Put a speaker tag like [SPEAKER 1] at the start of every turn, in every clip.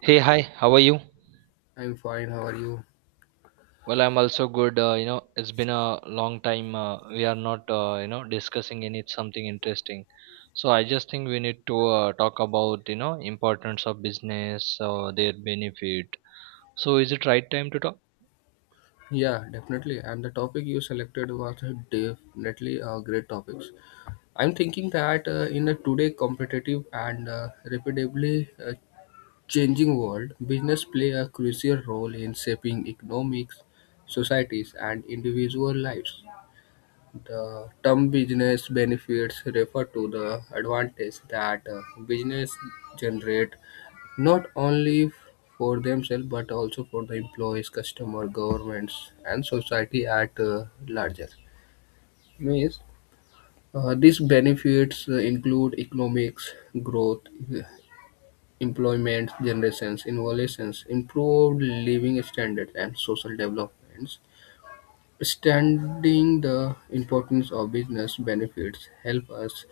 [SPEAKER 1] Hey, hi, how are you?
[SPEAKER 2] I'm fine. How are you?
[SPEAKER 1] Well, I'm also good. You know, it's been a long time. We are not, you know, discussing any something interesting. So I just think we need to talk about, you know, importance of business, their benefit. So is it right time to talk?
[SPEAKER 2] Yeah, definitely. And the topic you selected was definitely a great topics. I'm thinking that in a today competitive and rapidly changing world, business play a crucial role in shaping economics, societies, and individual lives. The term business benefits refer to the advantage that business generate not only for themselves but also for the employees, customer, governments, and society at larger. Means these benefits include economics, growth, uh, employment generations, innovations, improved living standards, and social developments. Understanding the importance of business benefits help us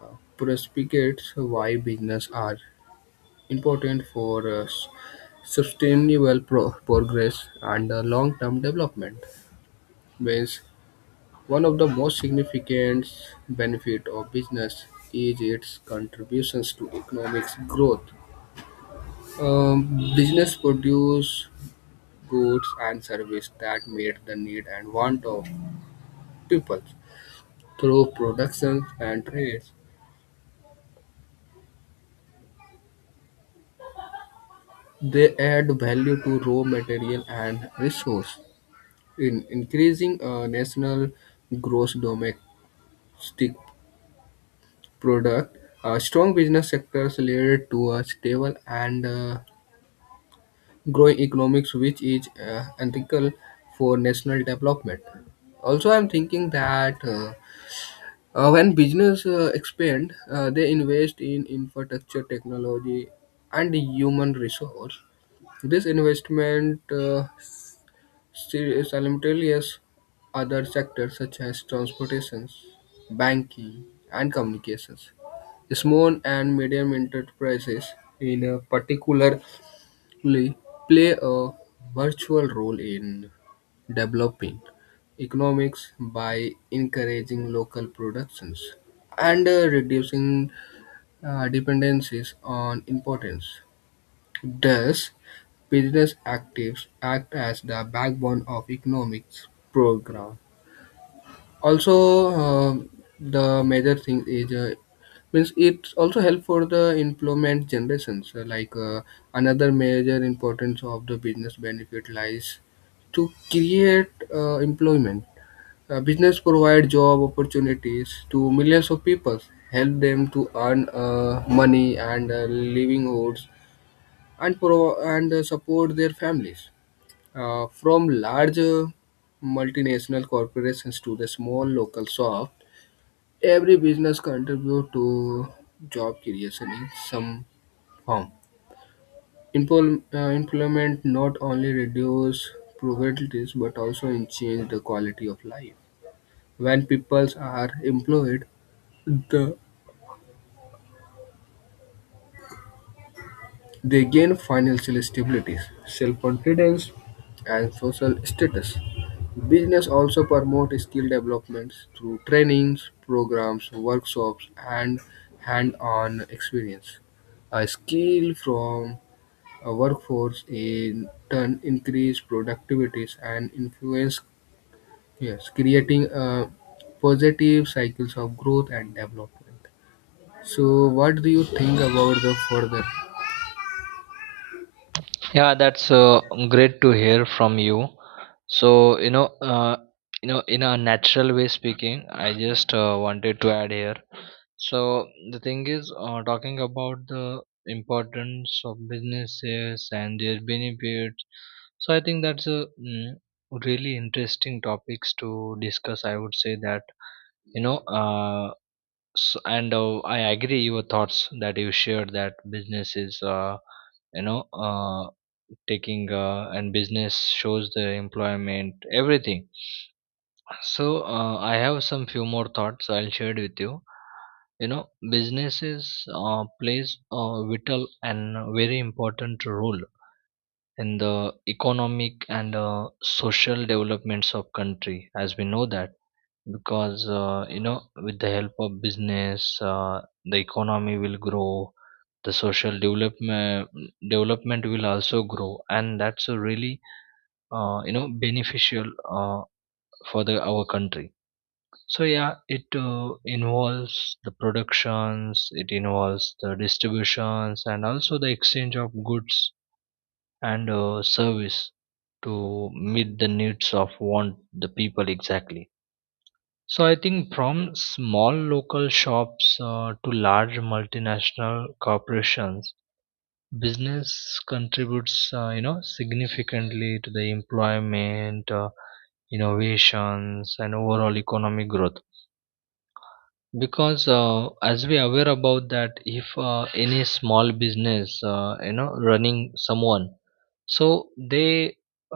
[SPEAKER 2] uh, perspicate why business are important for sustainable progress and long-term development. Means one of the most significant benefit of business is its contributions to economic growth. Business produce goods and services that meet the need and want of people through productions and trades. They add value to raw material and resource in increasing national gross domestic stick product. Strong business sectors lead to a stable and growing economics, which is ethical for national development. Also, I'm thinking that when business expand, they invest in infrastructure, technology, and human resource. This investment Seri- as other sectors such as transportations, banking, and communications. Small and medium enterprises, in a particularly, play a virtual role in developing economics by encouraging local productions and reducing dependencies on imports. Thus, business activities act as the backbone of economics program. Also, the major thing is means it's also help for the employment generations. Like, another major importance of the business benefit lies to create employment. Business provide job opportunities to millions of people, help them to earn money and livelihoods and support their families. From large multinational corporations to the small local shop, every business contribute to job creation in some form. Employment not only reduce poverty but also change the quality of life. When peoples are employed, the they gain financial stability, self-confidence, and social status. Business also promote skill developments through trainings, programs, workshops, and hand-on experience. A skill from a workforce in turn increase productivities and influence, yes, creating a positive cycles of growth and development. So, what do you think about the further?
[SPEAKER 1] Yeah, that's great to hear from you. So, you know, in a natural way speaking, I just wanted to add here. So the thing is, talking about the importance of businesses and their benefits. So I think that's a really interesting topics to discuss. I would say that you know, s and I agree your thoughts that you shared that businesses, you know, taking and business shows the employment everything so, I have some few more thoughts I'll share with you. You know, businesses plays a vital and very important role in the economic and social developments of country, as we know that, because you know with the help of business, the economy will grow, the social development will also grow, and that's a really you know beneficial uh, for the our country. So yeah, it involves the productions, it involves the distributions, and also the exchange of goods and service to meet the needs of want the people exactly. So I think from small local shops to large multinational corporations, business contributes, you know, significantly to the employment, innovations, and overall economic growth. Because as we aware about that if any small business you know running someone so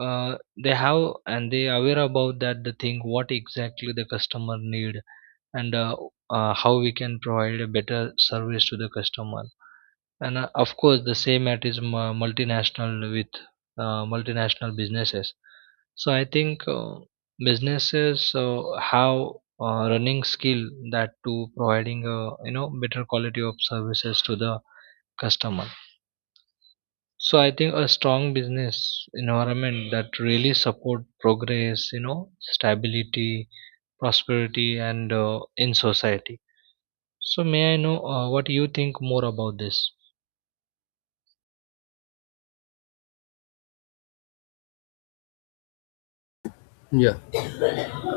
[SPEAKER 1] uh, they have and they aware about that the thing what exactly the customer need and how we can provide a better service to the customer and of course the same at is multinational with multinational businesses. So I think businesses have running skill that to providing a you know better quality of services to the customer. So I think a strong business environment that really support progress, you know, stability, prosperity, and in society. So may I know what you think more about this?
[SPEAKER 2] Yeah.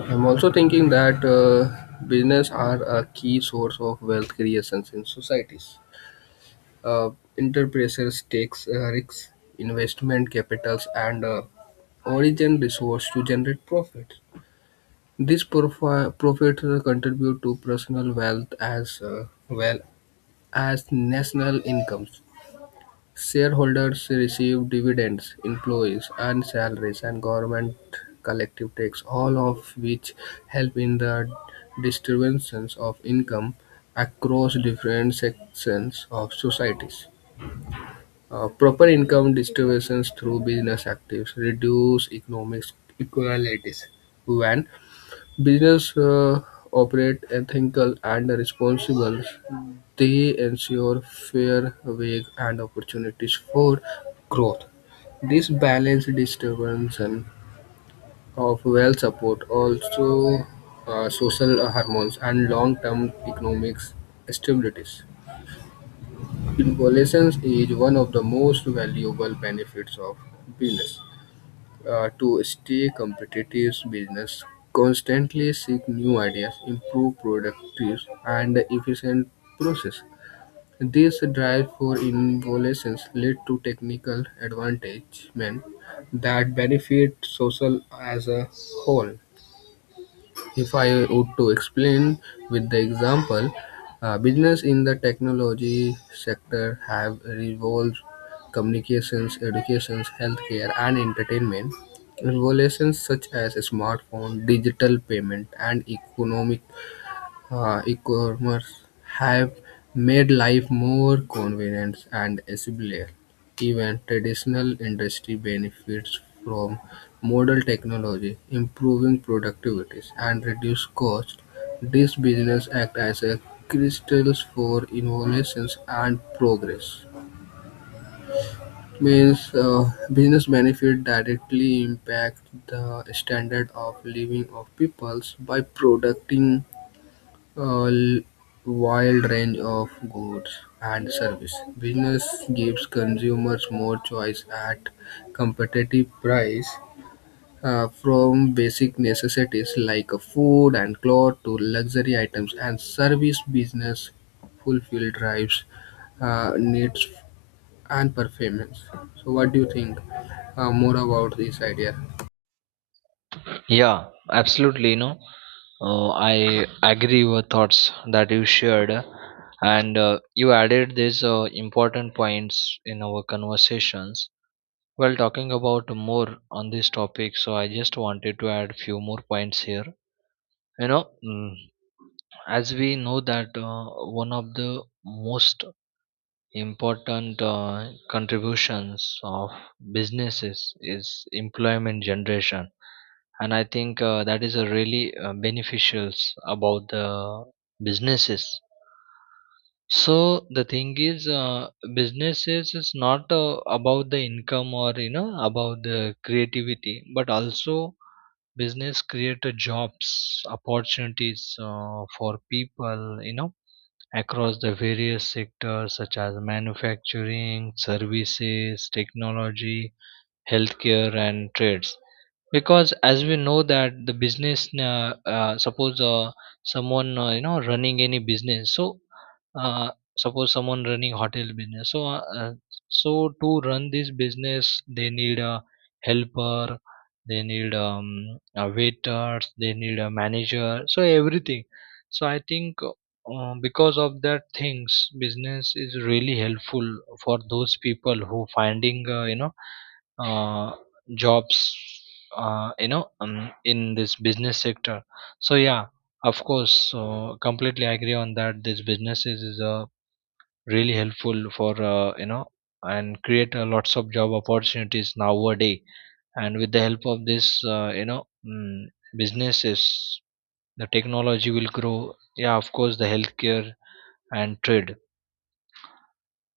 [SPEAKER 2] I'm also thinking that business are a key source of wealth creations in societies. Uh, enterprises takes risks, investment capitals, and origin resource to generate profit. These profits contribute to personal wealth as well as national incomes. Shareholders receive dividends, employees earn salaries, and government collective tax, all of which help in the distributions of income across different sections of societies. Proper income distributions through business activities reduce economic inequalities. When business operate ethical and responsible. They ensure fair wage and opportunities for growth. This balance distribution of wealth support also social harmonies and long-term economic stabilities. Involution is one of the most valuable benefits of business. To stay competitive, business constantly seek new ideas, improve productive and efficient process. This drive for innovations lead to technical advancement that benefit social as a whole. If I would to explain with the example, business in the technology sector have revolved communications, educations, healthcare, and entertainment. Revolutions such as smartphone, digital payment, and economic e-commerce have made life more convenient and accessible. Even traditional industry benefits from modern technology, improving productivity and reduce cost. This business act as a crystals for innovations and progress. Means business benefit directly impact the standard of living of peoples by producing a l- wide range of goods and service. Business gives consumers more choice at competitive price, from basic necessities like food and clothes to luxury items and service business fulfill drives needs and performance. So what do you think more about this idea?
[SPEAKER 1] Yeah, absolutely. You know, I agree with thoughts that you shared, and you added these important points in our conversations. While talking about more on this topic, so I just wanted to add few more points here. You know, as we know that one of the most important contributions of businesses is employment generation, and I think that is a really beneficials about the businesses. So the thing is, businesses is not about the income or you know about the creativity, but also business create a jobs opportunities for people you know across the various sectors such as manufacturing, services, technology, healthcare, and trades. Because as we know that the business suppose someone you know running any business so uh, suppose someone running hotel business so so to run this business they need a helper, they need a waiters, they need a manager so everything. So I think because of that things business is really helpful for those people who finding you know uh, jobs you know in this business sector. So yeah, of course, so completely agree on that, this businesses is really helpful for you know and create lots of job opportunities nowadays. And with the help of this you know businesses, the technology will grow, yeah of course the healthcare and trade.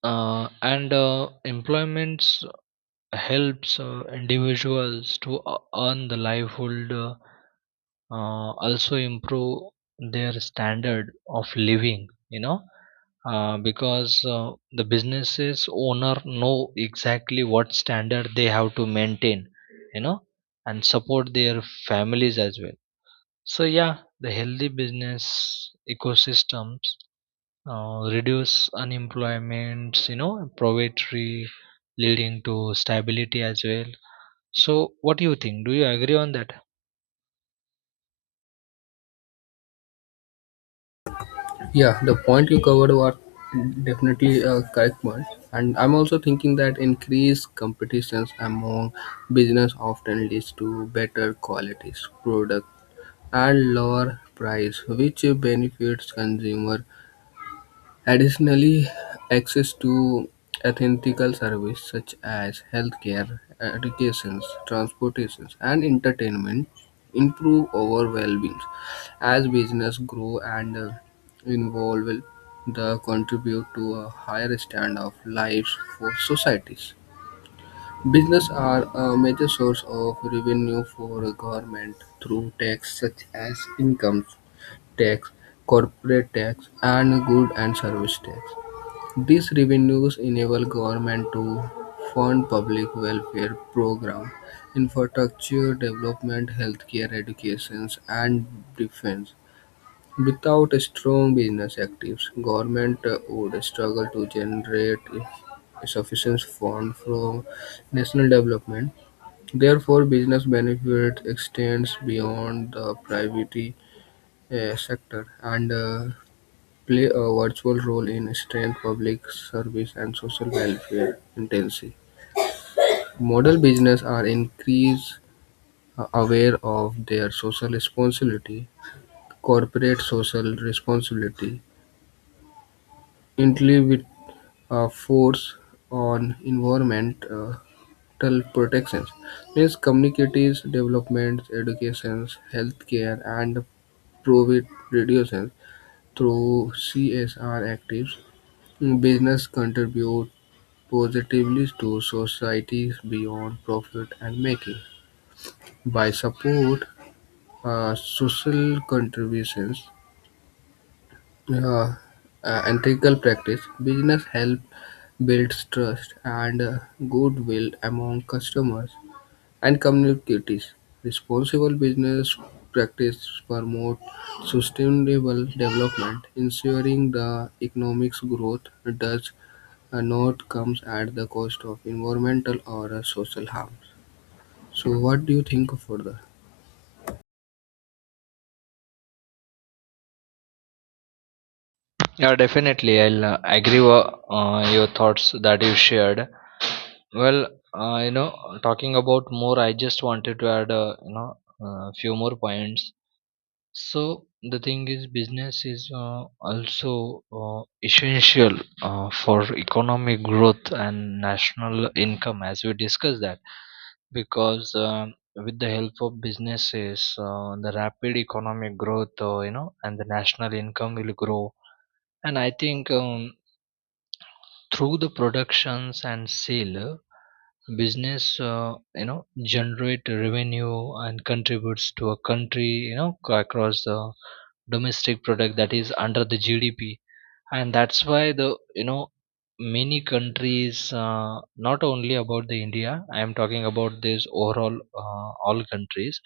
[SPEAKER 1] And employments helps individuals to earn the livelihood, also improve their standard of living, you know, because the businesses owner know exactly what standard they have to maintain, you know, and support their families as well. So yeah, the healthy business ecosystems reduce unemployment, you know, poverty, leading to stability as well. So, what do you think? Do you agree on that?
[SPEAKER 2] Yeah, the point you covered was definitely a correct one. And I'm also thinking that increased competitions among business often leads to better qualities product and lower price, which benefits consumer. Additionally, access to ethical services such as healthcare, education, transportation, and entertainment improve our well-being. As business grow and evolve, they contribute to a higher standard of life for societies. Business are a major source of revenue for government through tax such as income tax, corporate tax, and good and service tax. These revenues enable government to fund public welfare programs, infrastructure development, healthcare, education, and defense. Without strong business activities, government would struggle to generate sufficient funds from national development. Therefore, business benefit extends beyond the private sector and play a virtual role in strengthening public service and social welfare agencies. Model businesses are increasingly aware of their social responsibility. Corporate social responsibility intently with a force on environmental protections means communities, developments, educations, healthcare, and profit reduction through CSR activities. Business contribute positively to societies beyond profit-making. And making. By support social contributions, uh, ethical practice, business help builds trust and goodwill among customers and communities. Responsible business practice promote sustainable development, ensuring the economic growth does a note comes at the cost of environmental or social harms. So, what do you think further?
[SPEAKER 1] Yeah, definitely. I'll agree with your thoughts that you shared. Well, you know, talking about more, I just wanted to add, you know, a few more points. So the thing is, business is also essential for economic growth and national income, as we discussed that. Because with the help of businesses, the rapid economic growth, you know, and the national income will grow. And I think through the productions and sale, business, you know, generate revenue and contributes to a country, you know, across the domestic product that is under the GDP. And that's why the you know many countries not only about the india I am talking about this overall all countries.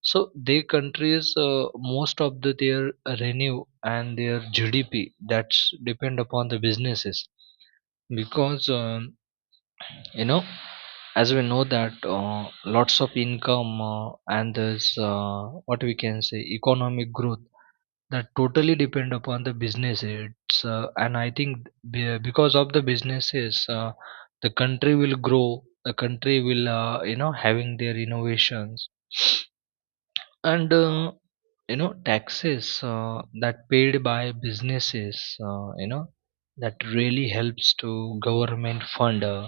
[SPEAKER 1] So their countries most of the their renew and their gdp that's depend upon the businesses. Because you know as we know that lots of income and this what we can say economic growth that totally depend upon the business it's and I think because of the businesses the country will grow, the country will you know having their innovations. And you know taxes that paid by businesses you know that really helps to government fund uh,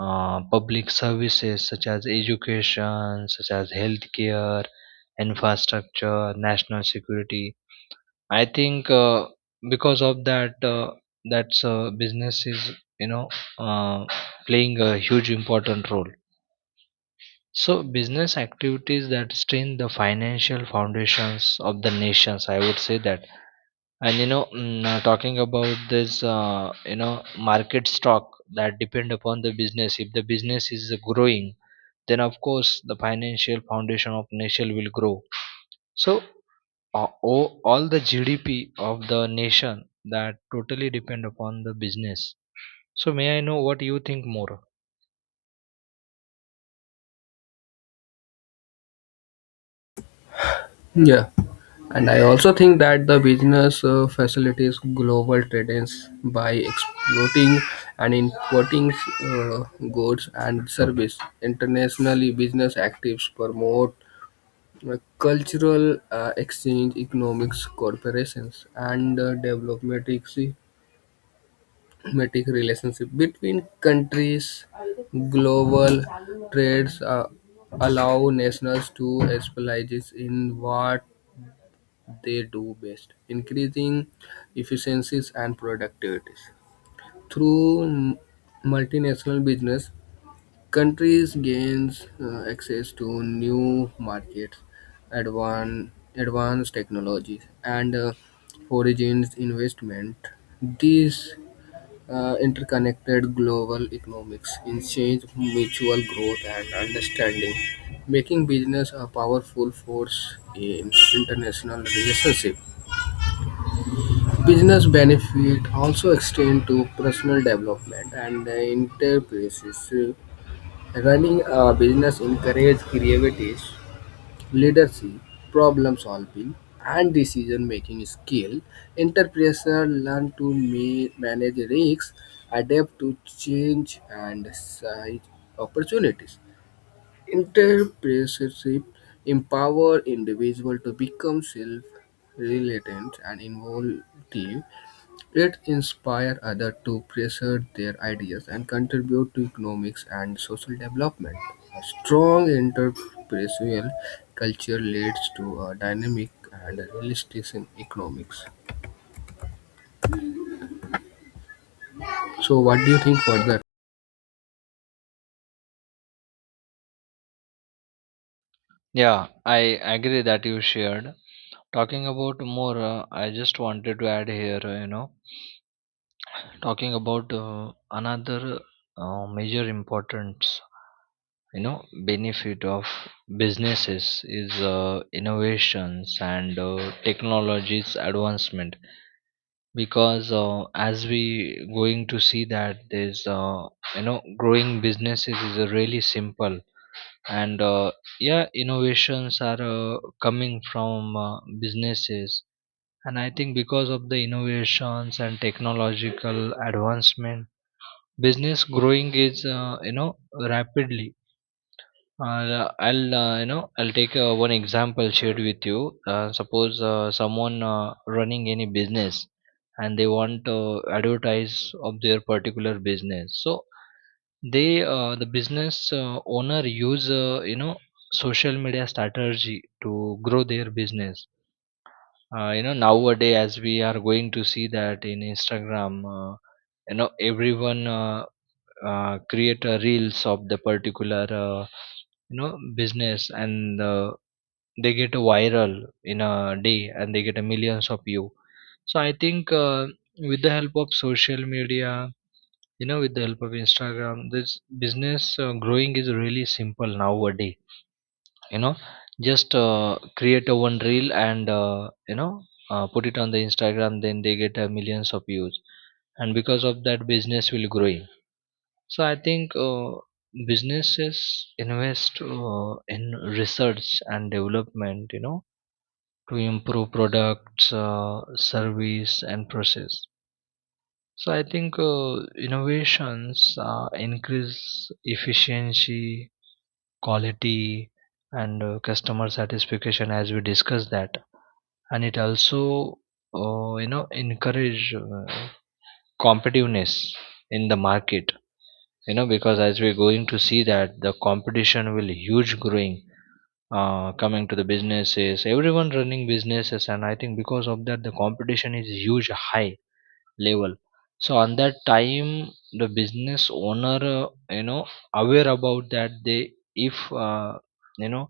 [SPEAKER 1] uh, public services such as education such as healthcare, infrastructure, national security. I think because of that, that's business is you know uh, playing a huge important role. So business activities that strain the financial foundations of the nations, I would say that. And you know, talking about this, you know, market stock that depend upon the business. If the business is growing, then of course the financial foundation of nation will grow. So uh, all the GDP of the nation that totally depend upon the business. So may I know what you think more?
[SPEAKER 2] Yeah, and I also think that the business facilitates global trade ins by exploiting and importing uh, goods and service internationally. Business actives promote cultural exchange, economics, corporations, and development diplomatic relationship between countries. Global trades allow nations to specialize in what they do best, increasing efficiencies and productivities. Through multinational business, countries gain access to new markets, advanced technologies, and foreign investment. These interconnected global economics encourage mutual growth and understanding, making business a powerful force in international relationship. Business benefit also extend to personal development and enterprises. Running a business encourage creativity, leadership, problem solving, and decision making skill. Entrepreneurs learn to manage risks, adapt to change, and seize opportunities. Entrepreneurship empower individuals to become self-reliant and involved it inspired others to pursue their ideas and contribute to economics and social development. A strong entrepreneurial culture leads to a dynamic and realistic in economics. So, what do you think further?
[SPEAKER 1] Yeah, I agree that you shared. Talking about more, I just wanted to add here, you know, talking about another major importance, you know, benefit of businesses is innovations and technologies advancement. Because as we going to see that there's you know growing businesses is really simple and yeah innovations are coming from businesses. And I think because of the innovations and technological advancement business growing is you know rapidly. I'll you know I'll take one example shared with you. Suppose someone running any business and they want to advertise of their particular business. So they the business owner use you know social media strategy to grow their business. You know nowadays as we are going to see that in Instagram, you know everyone create a reels of the particular you know business, and they get viral in a day and they get a millions of view. So I think with the help of social media, you know with the help of instagram, this business growing is really simple nowadays, you know, just create a one reel and you know put it on the instagram, then they get millions of views. And because of that business will grow. So I think businesses invest in research and development, you know, to improve products, service, and process. So I think innovations increase efficiency, quality, and customer satisfaction, as we discussed that, and it also, you know, encourage competitiveness in the market, you know, because as we're going to see that the competition will huge growing coming to the businesses, everyone running businesses, and I think because of that the competition is huge high level. So on that time the business owner you know aware about that they if you know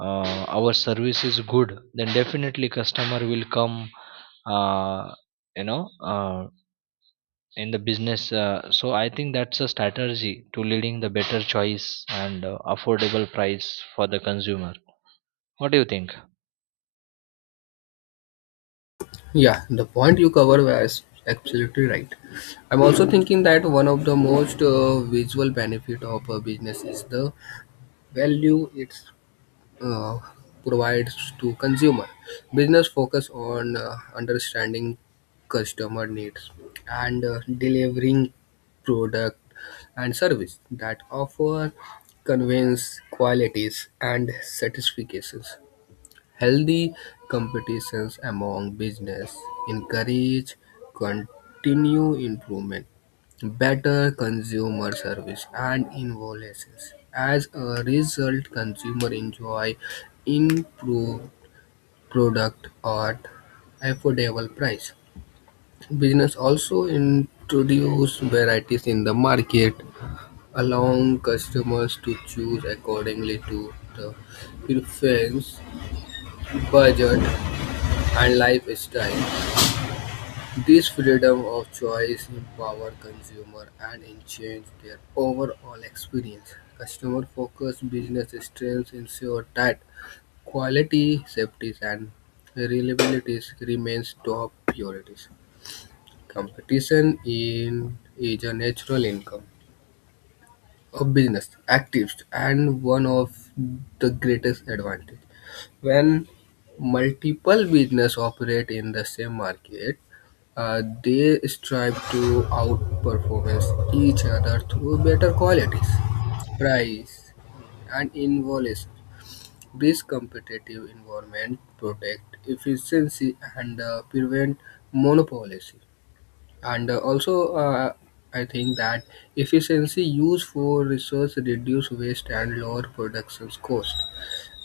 [SPEAKER 1] our service is good then definitely customer will come, uh, you know in the business. So I think that's a strategy to leading the better choice and affordable price for the consumer. What do you think?
[SPEAKER 2] Yeah, the point you cover was absolutely right. I'm also thinking that one of the most visual benefit of a business is the value it's uh, provides to consumer. Business focus on understanding customer needs and delivering product and service that offer convenience, qualities and satisfactions. Healthy competitions among business encourage continuous improvement, better consumer service, and innovations. As a result, consumers enjoy improved product at affordable price. Business also introduce varieties in the market, allowing customers to choose accordingly to the preference budget and lifestyle. This freedom of choice empower consumer and in change their overall experience. Customer-focused business strengths ensure that quality, safety, and reliability remains top priorities. Competition in is a natural income of business activists and one of the greatest advantage. When multiple business operate in the same market, they strive to outperform each other through better qualities, price, and innovation. This competitive environment protect efficiency and prevent monopolism. And also, I think that efficiency use for resource reduce waste and lower production cost.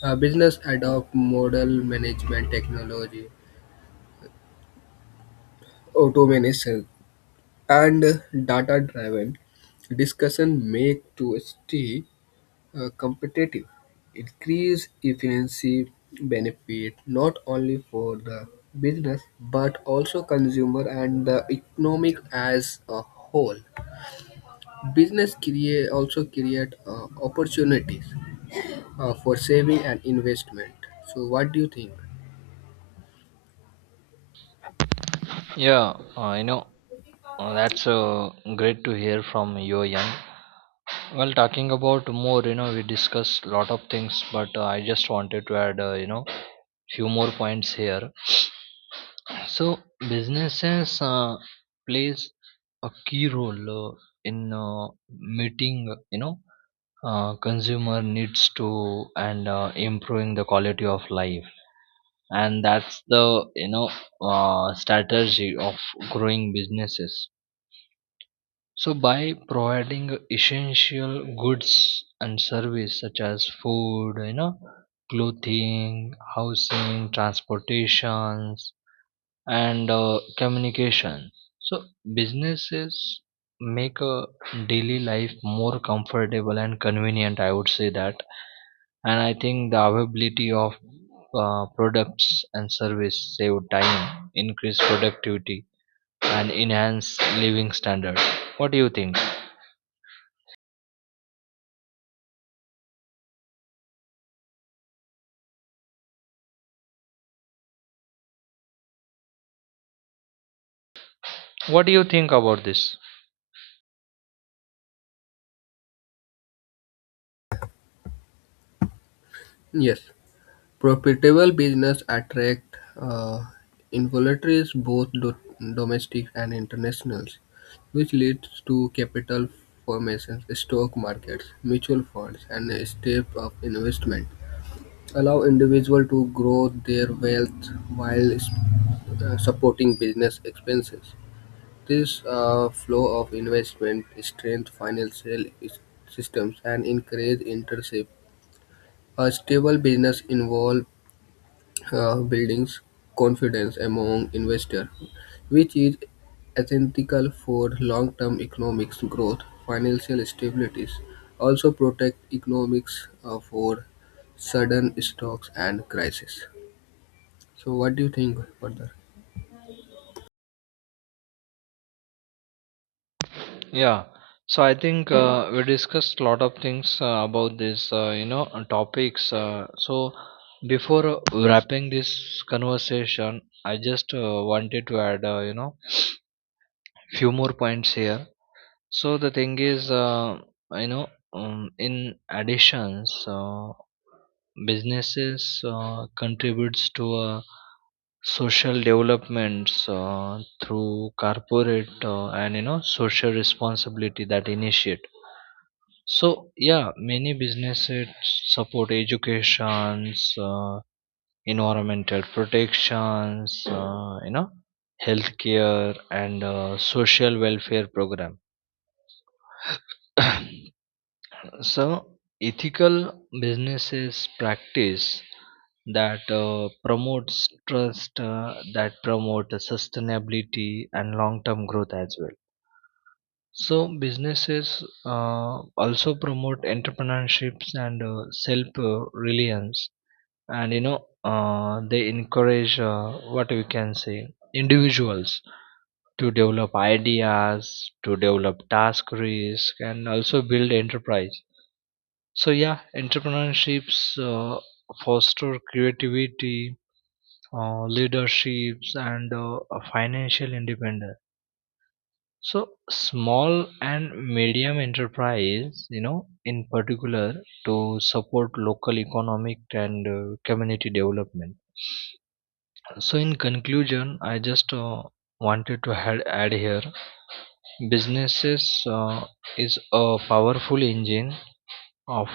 [SPEAKER 2] Business adopt model management technology, automation and data driven discussion make to stay competitive increase efficiency benefit not only for the business but also consumer and the economic as a whole. Business create also create opportunities for saving and investment. So what do you think?
[SPEAKER 1] Yeah, you know that's great to hear from your young. Well, talking about more, you know we discussed lot of things, but I just wanted to add, you know, few more points here. So businesses plays a key role in meeting you know consumer needs to, and improving the quality of life. And that's the you know strategy of growing businesses. So by providing essential goods and service such as food, you know, clothing, housing, transportations, and communication. So businesses make a daily life more comfortable and convenient, I would say that, and I think the availability of products and service save time, increase productivity, and enhance living standards. What do you think? What do you think about this?
[SPEAKER 2] Yes. Profitable business attract investors both domestic and internationals, which leads to capital formations, stock markets, mutual funds, and a step of investment. Allow individual to grow their wealth while supporting business expenses. This flow of investment strengthens financial systems and encourages entrepreneurship. A stable business involves buildings confidence among investors, which is essential for long-term economic growth, financial stability, also protect economics for sudden shocks and crises. So, what do you think further?
[SPEAKER 1] Yeah, so I think we discussed a lot of things about this, you know, topics. So before wrapping this conversation, I just wanted to add, you know, few more points here. So the thing is, you know, in additions, businesses contributes to social developments through corporate and you know social responsibility that initiate. So yeah, many businesses support educations, environmental protections, you know, healthcare and social welfare program. So ethical businesses practice that promotes trust, that promote sustainability and long-term growth as well. So businesses also promote entrepreneurships and self-reliance, and you know they encourage what we can say individuals to develop ideas, to develop task risk, and also build enterprise. So yeah, entrepreneurships foster creativity, leaderships, and financial independence. So small and medium enterprise, you know, in particular, to support local economic and community development. So, in conclusion, I just wanted to add here, businesses is a powerful engine of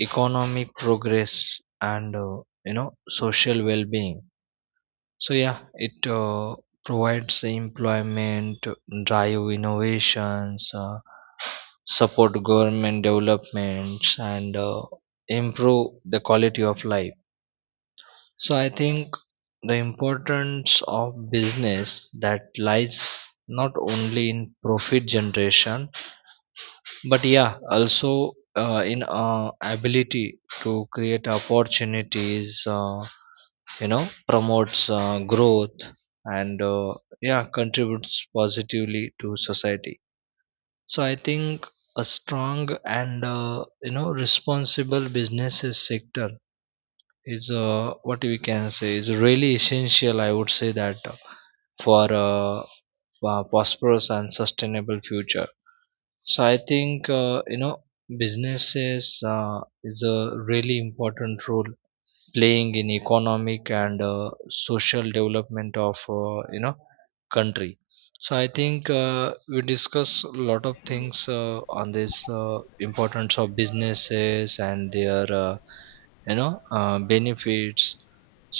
[SPEAKER 1] economic progress and you know social well-being. So yeah, it provides the employment, drive innovations, support government developments, and improve the quality of life. So I think the importance of business that lies not only in profit generation, but yeah, also in ability to create opportunities, you know, promotes growth and yeah, contributes positively to society. So I think a strong and you know responsible businesses sector is what we can say is really essential, I would say that, for a prosperous and sustainable future. So I think you know businesses is a really important role playing in economic and social development of you know country. So I think we discuss a lot of things on this importance of businesses and their you know benefits.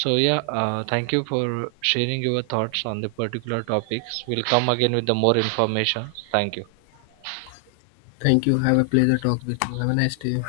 [SPEAKER 1] So yeah, thank you for sharing your thoughts on the particular topics. We'll come again with the more information. Thank you.
[SPEAKER 2] Thank you. Have a pleasure talk with you. Have a nice day.